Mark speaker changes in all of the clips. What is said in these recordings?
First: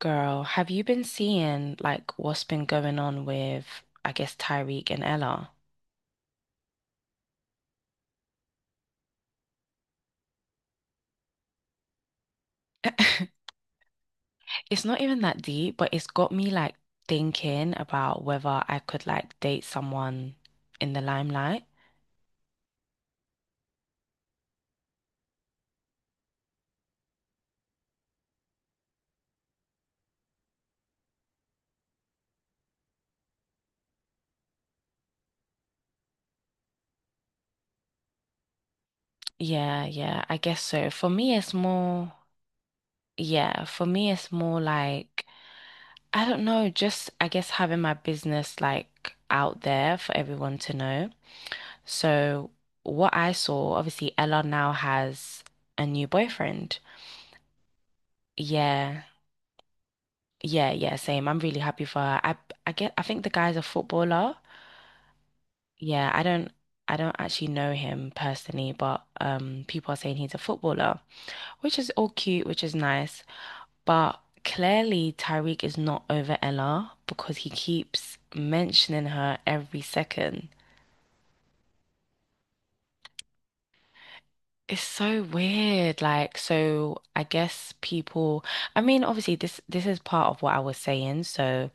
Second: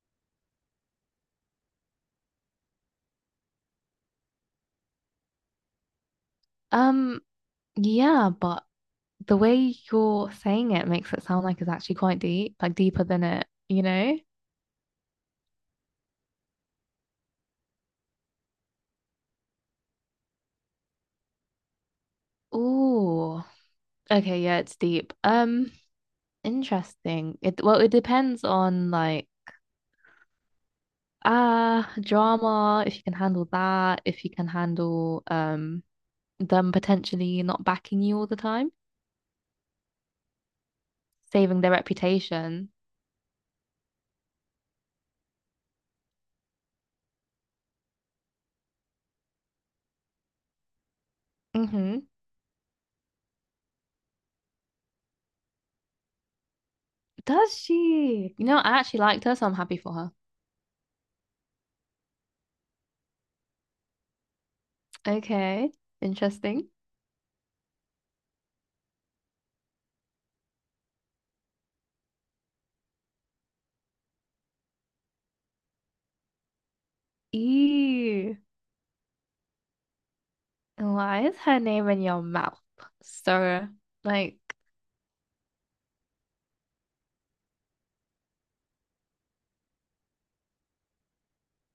Speaker 1: Girl, have you been seeing like what's been going on with, I guess, Tyreek and Ella?
Speaker 2: Um, yeah, but the way you're saying it makes it sound like it's actually quite deep, like deeper than it, you know?
Speaker 1: It's not even that deep, but it's got me like thinking about whether I could like date someone in the limelight.
Speaker 2: Ooh. Okay, yeah, it's deep. Interesting. It well, it depends on drama, if you can handle that, if you can handle them potentially not backing you all the time,
Speaker 1: Yeah, yeah, I guess so. For me, it's
Speaker 2: saving their
Speaker 1: more,
Speaker 2: reputation.
Speaker 1: yeah, for me, it's more like, I don't know, just I guess having my business like out there for everyone to know.
Speaker 2: Mm-hmm.
Speaker 1: So, what I saw, obviously, Ella now has a new boyfriend.
Speaker 2: Does she? You know, I actually
Speaker 1: Yeah,
Speaker 2: liked her, so I'm happy for her.
Speaker 1: yeah, yeah, same. I'm really happy for her. I think the guy's a footballer.
Speaker 2: Okay,
Speaker 1: Yeah, I don't
Speaker 2: interesting.
Speaker 1: I don't actually know him personally, but people are saying he's a footballer, which is all cute, which is nice. But clearly Tyreek is not over Ella because he keeps
Speaker 2: Ew.
Speaker 1: mentioning her every second.
Speaker 2: Why is her name in your mouth? So, like,
Speaker 1: It's so weird. Like, so I guess people, I mean, obviously this is part of what I was saying. So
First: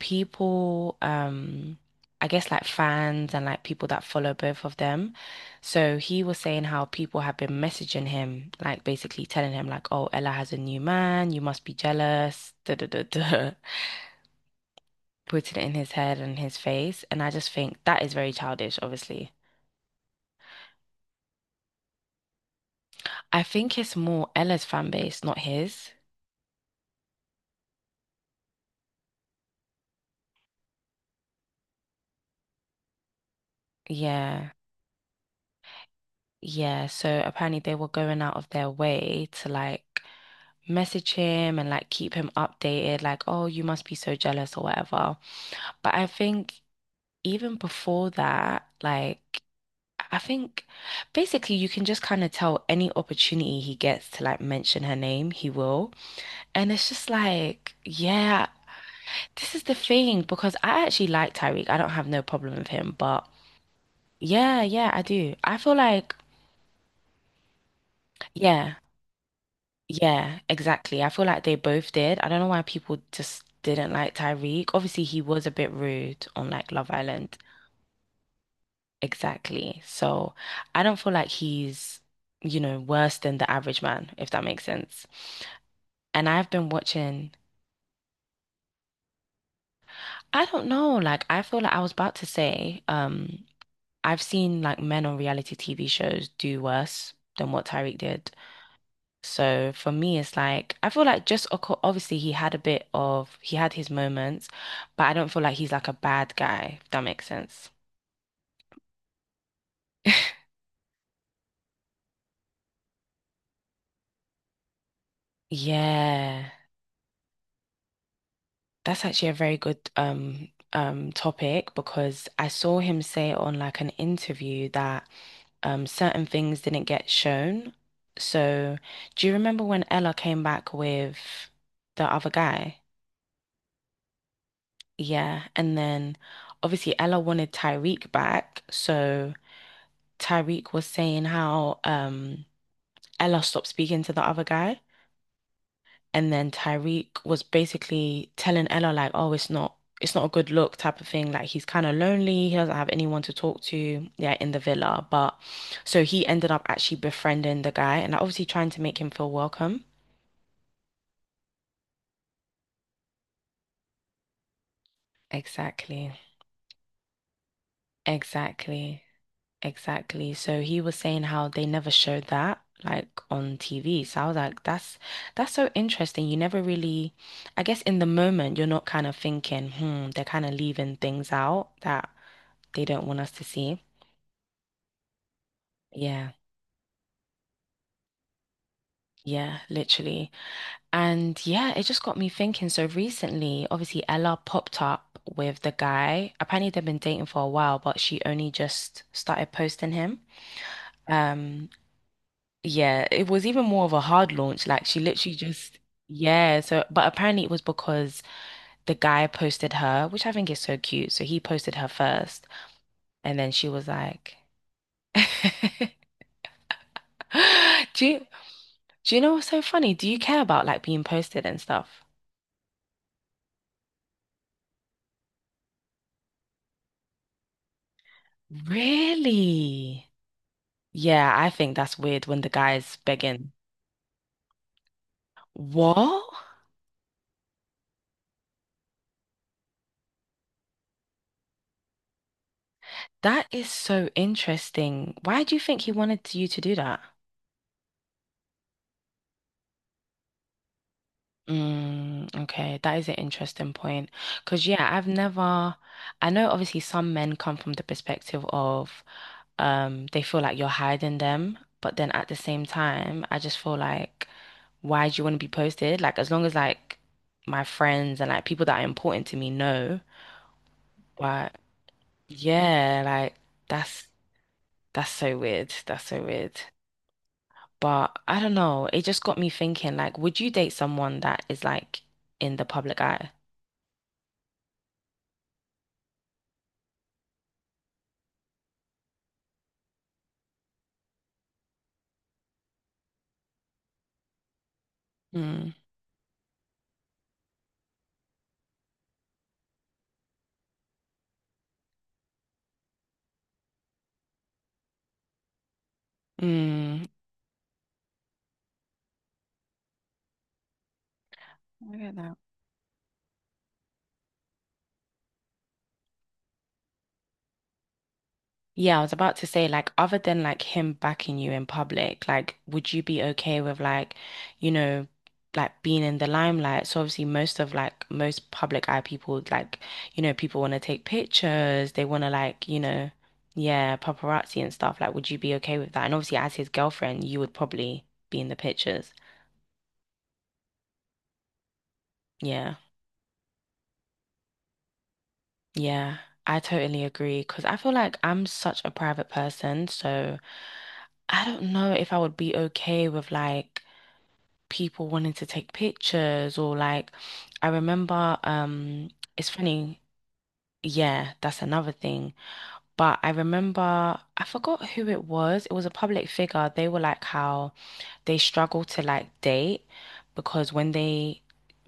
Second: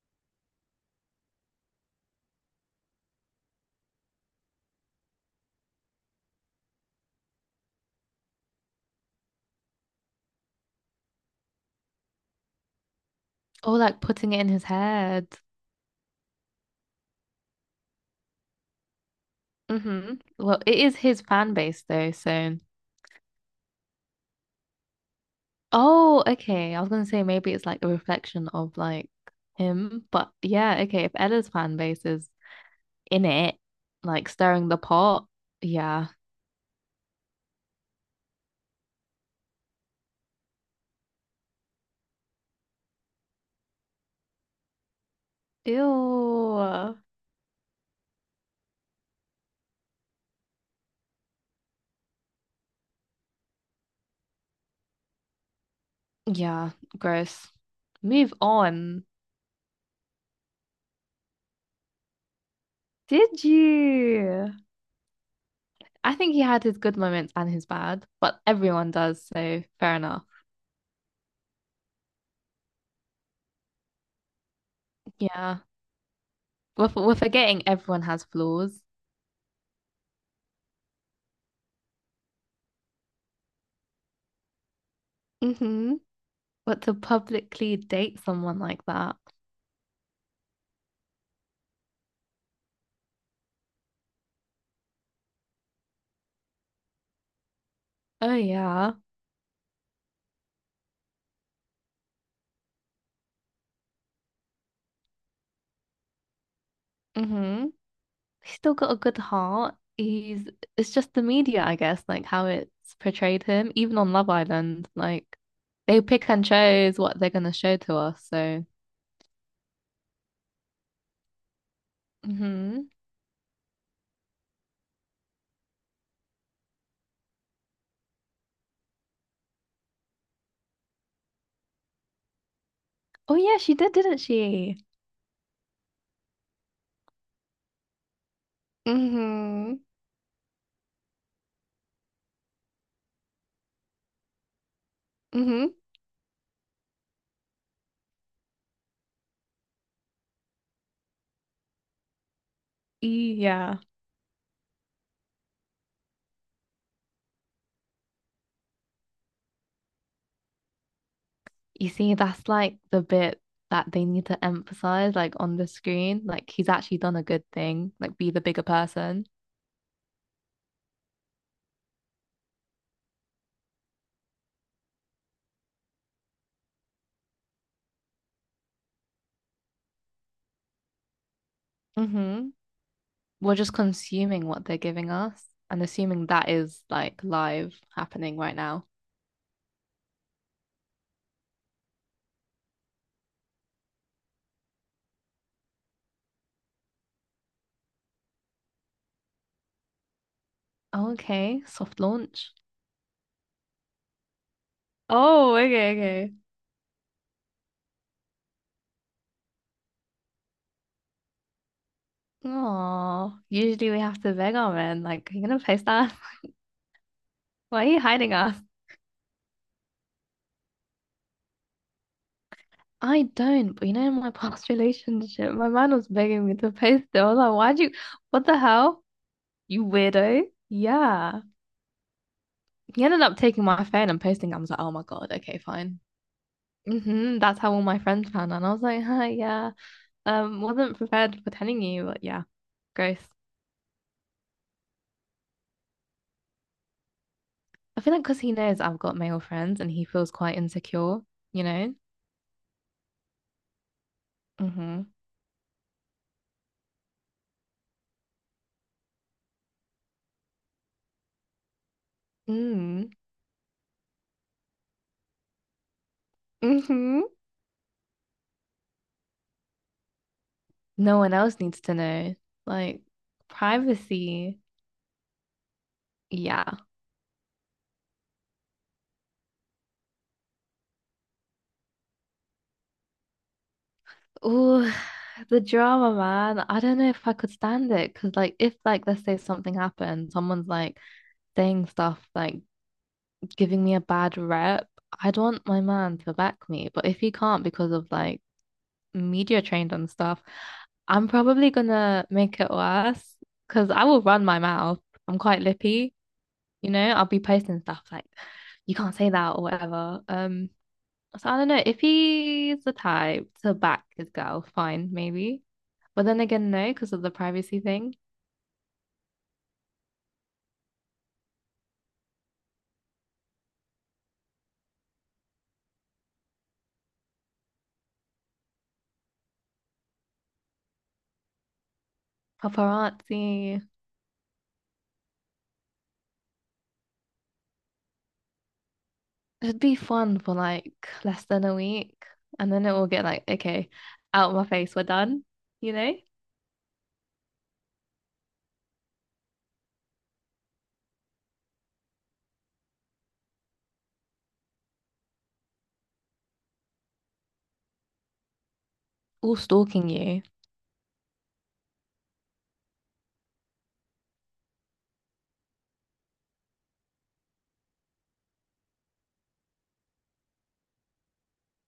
Speaker 1: people, I guess like fans and like people that follow both of them. So he was saying how people have been messaging him, like basically telling him like, "Oh, Ella has a new man. You must be jealous." Da da da da.
Speaker 2: oh, like putting it in his head.
Speaker 1: Putting it in his head and his face, and I just think that is very childish, obviously.
Speaker 2: Mm-hmm. Well, it is his fan base though. So,
Speaker 1: I think it's more Ella's fan base, not his.
Speaker 2: oh, okay. I was gonna say maybe it's like a reflection of like him, but yeah, okay. If Ella's fan base is in it, like
Speaker 1: Yeah.
Speaker 2: stirring the pot, yeah.
Speaker 1: Yeah, so apparently they were going out of their way to like message him and like keep him updated, like, oh, you must be so jealous or whatever. But I think
Speaker 2: Ew.
Speaker 1: even before that, like, I think basically you can just kind of tell any opportunity he gets to like mention her name, he will.
Speaker 2: Yeah,
Speaker 1: And it's just
Speaker 2: gross.
Speaker 1: like,
Speaker 2: Move
Speaker 1: yeah,
Speaker 2: on.
Speaker 1: this is the thing because I actually like Tyreek. I don't have no problem with him, but
Speaker 2: Did you?
Speaker 1: yeah, yeah, I do. I feel like,
Speaker 2: I think he had his good moments and his bad, but
Speaker 1: yeah.
Speaker 2: everyone does, so fair enough.
Speaker 1: Yeah, exactly. I feel like they both did. I don't know why people just didn't like Tyreek. Obviously, he was a
Speaker 2: Yeah.
Speaker 1: bit rude on like Love
Speaker 2: We're
Speaker 1: Island.
Speaker 2: forgetting everyone has flaws.
Speaker 1: Exactly. So I don't feel like he's, worse than the average man, if that makes sense.
Speaker 2: Hmm
Speaker 1: And I've been
Speaker 2: But to
Speaker 1: watching,
Speaker 2: publicly date someone like that.
Speaker 1: I don't know, like I feel like I was about to say, I've seen like men on reality TV shows do worse than what Tyreek did.
Speaker 2: Oh yeah.
Speaker 1: So for me, it's like I feel like just obviously he had a bit of he had his moments, but I don't feel like he's like a bad guy, if that makes
Speaker 2: hmm
Speaker 1: sense.
Speaker 2: He's still got a good heart. He's it's just the media, I guess, like how it's portrayed him, even on Love Island, like they pick and
Speaker 1: Yeah,
Speaker 2: chose what they're gonna show to us. So
Speaker 1: that's actually a very good topic because I saw
Speaker 2: hmm
Speaker 1: him say on like an interview that certain things didn't get shown. So do you remember when Ella came back with the other guy?
Speaker 2: oh yeah, she did, didn't she?
Speaker 1: Yeah, and then obviously Ella wanted Tyreek back, so.
Speaker 2: Hmm
Speaker 1: Tyreek was saying how Ella stopped speaking to the other guy
Speaker 2: hmm
Speaker 1: and then Tyreek was basically telling Ella like, oh, it's not a good look type of thing. Like he's kind of lonely, he doesn't have anyone to talk
Speaker 2: Yeah.
Speaker 1: to, yeah, in the villa. But so he ended up actually befriending the guy and obviously trying to make him feel welcome.
Speaker 2: You see, that's like the bit that they need to emphasize, like on the
Speaker 1: Exactly.
Speaker 2: screen. Like he's actually done a good thing, like be the bigger
Speaker 1: Exactly.
Speaker 2: person.
Speaker 1: Exactly. So he was saying how they never showed that like on TV. So I was like, that's so interesting. You never really, I guess in the moment you're not kind of thinking, they're kind of leaving things out that
Speaker 2: Mm-hmm.
Speaker 1: they don't want us to
Speaker 2: We're just
Speaker 1: see.
Speaker 2: consuming what they're giving us and assuming
Speaker 1: Yeah.
Speaker 2: that is like live happening right now.
Speaker 1: Yeah, literally. And yeah, it just got me thinking. So recently, obviously Ella popped up with the guy. Apparently they've been dating for a while, but she only just started posting him.
Speaker 2: Oh, okay,
Speaker 1: Um,
Speaker 2: soft launch.
Speaker 1: Yeah, it was even more of a hard launch. Like she literally
Speaker 2: Oh,
Speaker 1: just,
Speaker 2: okay, okay.
Speaker 1: yeah. So, but apparently it was because the guy posted her, which I think is so cute. So he posted her first, and
Speaker 2: Oh,
Speaker 1: then she was
Speaker 2: usually we have to
Speaker 1: like,
Speaker 2: beg our men, like, are you gonna post that? Why are you
Speaker 1: "Do you,
Speaker 2: hiding us?
Speaker 1: do you know what's so funny? Do you care about like being posted and stuff?"
Speaker 2: I don't, but you know, in my past relationship, my man was begging me to post it. I was like, what the hell? You
Speaker 1: Really?
Speaker 2: weirdo.
Speaker 1: Yeah,
Speaker 2: Yeah.
Speaker 1: I think that's weird when the guy's
Speaker 2: He ended up
Speaker 1: begging.
Speaker 2: taking my phone and posting it. I was like, oh my God, okay, fine.
Speaker 1: What?
Speaker 2: Hmm That's how all my friends found out. And I was like, hi, yeah. Wasn't prepared for telling you, but yeah, gross.
Speaker 1: That is so interesting. Why do you think he wanted you to do that?
Speaker 2: I feel like because he knows I've got male friends and he feels quite insecure, you know?
Speaker 1: Mm, okay, that is an interesting point. Because, yeah,
Speaker 2: Mm-hmm.
Speaker 1: I've never, I know obviously some men come from the perspective of they feel like you're hiding them, but then at the same
Speaker 2: Mm.
Speaker 1: time, I just feel like, why do you want to be posted? Like, as long as like
Speaker 2: Mm-hmm.
Speaker 1: my friends and like people that are important to me know,
Speaker 2: No one
Speaker 1: but
Speaker 2: else needs to know.
Speaker 1: yeah,
Speaker 2: Like,
Speaker 1: like that's
Speaker 2: privacy.
Speaker 1: that's so weird. That's so weird.
Speaker 2: Yeah.
Speaker 1: But I don't know, it just got me thinking, like, would you date someone that is like in the public eye?
Speaker 2: Oh, the drama, man. I don't know if I could stand it because, like, if, like, let's say something happened, someone's like saying stuff, like giving me a bad rep, I'd want my man to back me. But if he can't because of like media trained and stuff, I'm probably gonna make it worse because I will run my mouth. I'm quite lippy, you
Speaker 1: Mm,
Speaker 2: know, I'll be posting stuff like, you can't say that or whatever. So I don't know
Speaker 1: I
Speaker 2: if
Speaker 1: get that.
Speaker 2: he's the type to back his girl, fine, maybe. But then again, no, because of the privacy thing.
Speaker 1: Yeah, I was about to say, like, other than like him backing you in public, like, would you be okay with like, you know, like being in the limelight? So obviously, most of like most public eye people, like, people want to take pictures, they want to like,
Speaker 2: Paparazzi.
Speaker 1: yeah, paparazzi and stuff. Like, would you be okay with that? And obviously, as his girlfriend, you would probably be in the pictures.
Speaker 2: It'd be fun for like less than a week. And
Speaker 1: Yeah,
Speaker 2: then it will get like, okay, out of my face, we're done, you know?
Speaker 1: yeah, I totally agree because I feel like I'm such a private person, so. I don't know if I would be okay with like people wanting to take pictures or like I remember it's
Speaker 2: All
Speaker 1: funny,
Speaker 2: stalking you.
Speaker 1: yeah, that's another thing. But I remember, I forgot who it was. It was a public figure. They were like how they struggle to like date because when they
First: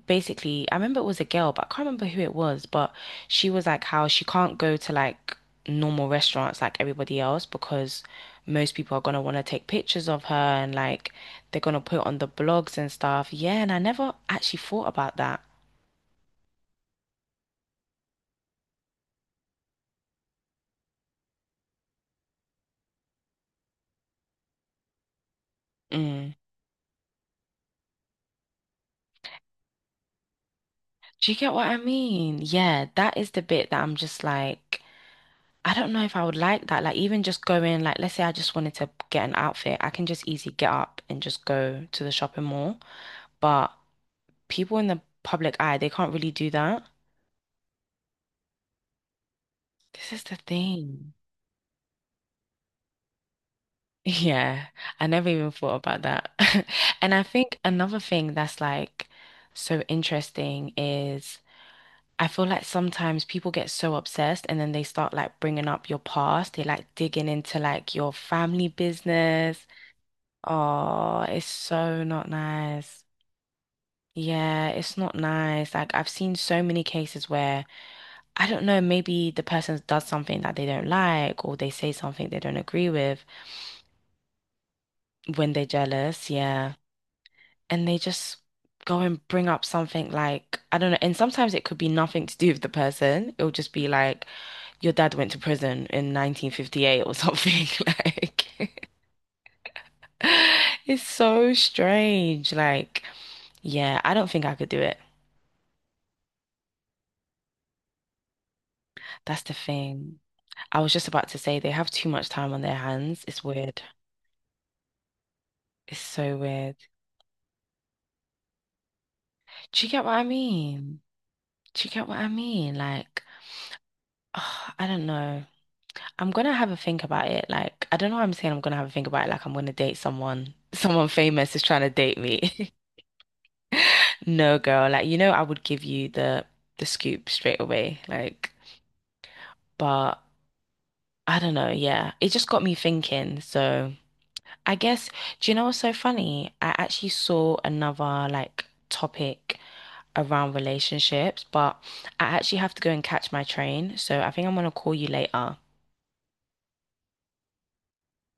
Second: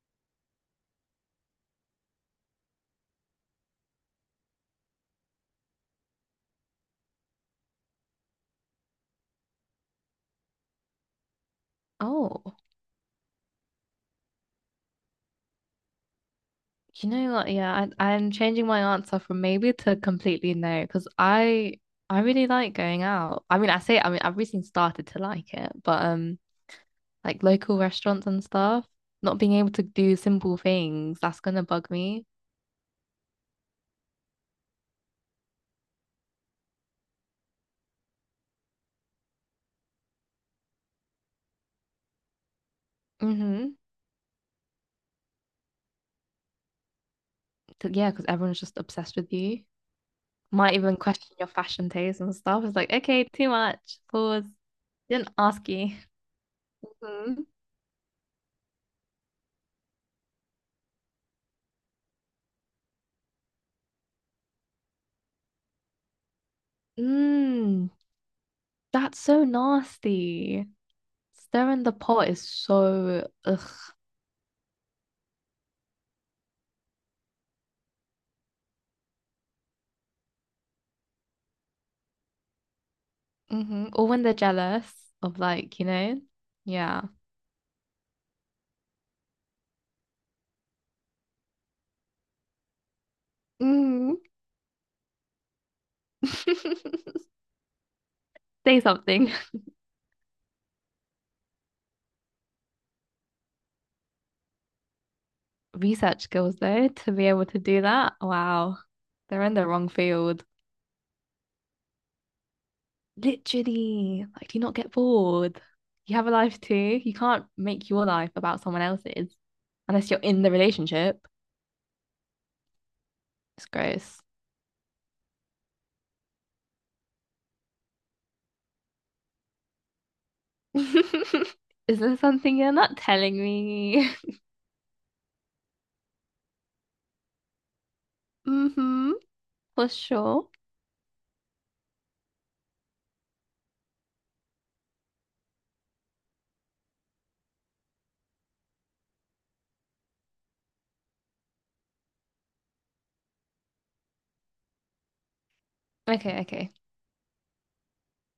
Speaker 1: basically, I remember it was a girl, but I can't remember who it was. But she was like how she can't go to like normal restaurants like everybody else because most people are gonna want to take pictures of her and like they're gonna put on the
Speaker 2: Oh,
Speaker 1: blogs and stuff. Yeah, and I never actually thought about that.
Speaker 2: you know what? Yeah, I'm changing my answer from maybe to completely no, because I really like going out. I mean, I've recently started to like it, but
Speaker 1: Mm.
Speaker 2: like local restaurants and stuff, not being able to do simple things,
Speaker 1: Do you
Speaker 2: that's
Speaker 1: get
Speaker 2: gonna
Speaker 1: what I
Speaker 2: bug me.
Speaker 1: mean? Yeah, that is the bit that I'm just like. I don't know if I would like that. Like even just going, like let's say I just wanted to get an outfit, I can just easily get up and just go to the shopping mall. But
Speaker 2: Mm-hmm.
Speaker 1: people in the public eye, they can't really do that.
Speaker 2: to, yeah, because everyone's just obsessed with you.
Speaker 1: This is the
Speaker 2: Might even
Speaker 1: thing.
Speaker 2: question your fashion taste and stuff. It's like, okay, too much. Pause.
Speaker 1: Yeah, I never
Speaker 2: Didn't
Speaker 1: even
Speaker 2: ask
Speaker 1: thought
Speaker 2: you.
Speaker 1: about that. And I
Speaker 2: Mhm.
Speaker 1: think another thing that's like so interesting is I feel like sometimes people get so obsessed and then they start like bringing up your past. They like digging into
Speaker 2: Mm,
Speaker 1: like your family
Speaker 2: that's so
Speaker 1: business.
Speaker 2: nasty.
Speaker 1: Oh, it's
Speaker 2: Stirring the
Speaker 1: so not
Speaker 2: pot is
Speaker 1: nice.
Speaker 2: so ugh.
Speaker 1: Yeah, it's not nice. Like I've seen so many cases where I don't know, maybe the person does something that they don't like or they say something they don't agree with
Speaker 2: Hmm Or when they're jealous of
Speaker 1: when they're
Speaker 2: like, you know,
Speaker 1: jealous, yeah.
Speaker 2: yeah.
Speaker 1: And they just go and bring up something like I don't know, and sometimes it could be nothing to do with the person. It'll just be
Speaker 2: Mhm.
Speaker 1: like your dad went to prison in 1958 or something like
Speaker 2: Say something.
Speaker 1: It's so strange. Like, yeah, I don't think I could do it.
Speaker 2: Research skills though, to be able to do that. Wow.
Speaker 1: That's
Speaker 2: They're
Speaker 1: the
Speaker 2: in the wrong
Speaker 1: thing.
Speaker 2: field.
Speaker 1: I was just about to say they have too much time on their hands. It's weird.
Speaker 2: Literally, like, do you not get bored?
Speaker 1: It's
Speaker 2: You have a
Speaker 1: so
Speaker 2: life too.
Speaker 1: weird.
Speaker 2: You can't make your life about someone else's
Speaker 1: Do you get
Speaker 2: unless
Speaker 1: what
Speaker 2: you're
Speaker 1: I
Speaker 2: in the
Speaker 1: mean?
Speaker 2: relationship.
Speaker 1: Do you get what I mean? Like,
Speaker 2: It's gross.
Speaker 1: I don't know. I'm gonna have a think about it. Like, I don't know why I'm saying I'm gonna have a think about it. Like, I'm gonna date someone. Someone famous is trying to
Speaker 2: Is there
Speaker 1: date
Speaker 2: something
Speaker 1: me.
Speaker 2: you're not telling me?
Speaker 1: No, girl. Like, I would give you the scoop straight away. Like,
Speaker 2: Mm-hmm, for
Speaker 1: but
Speaker 2: sure.
Speaker 1: I don't know. Yeah, it just got me thinking. So. I guess, do you know what's so funny? I actually saw another like topic around relationships, but I actually have to go and catch my train. So I think I'm gonna call you later.
Speaker 2: Okay, okay.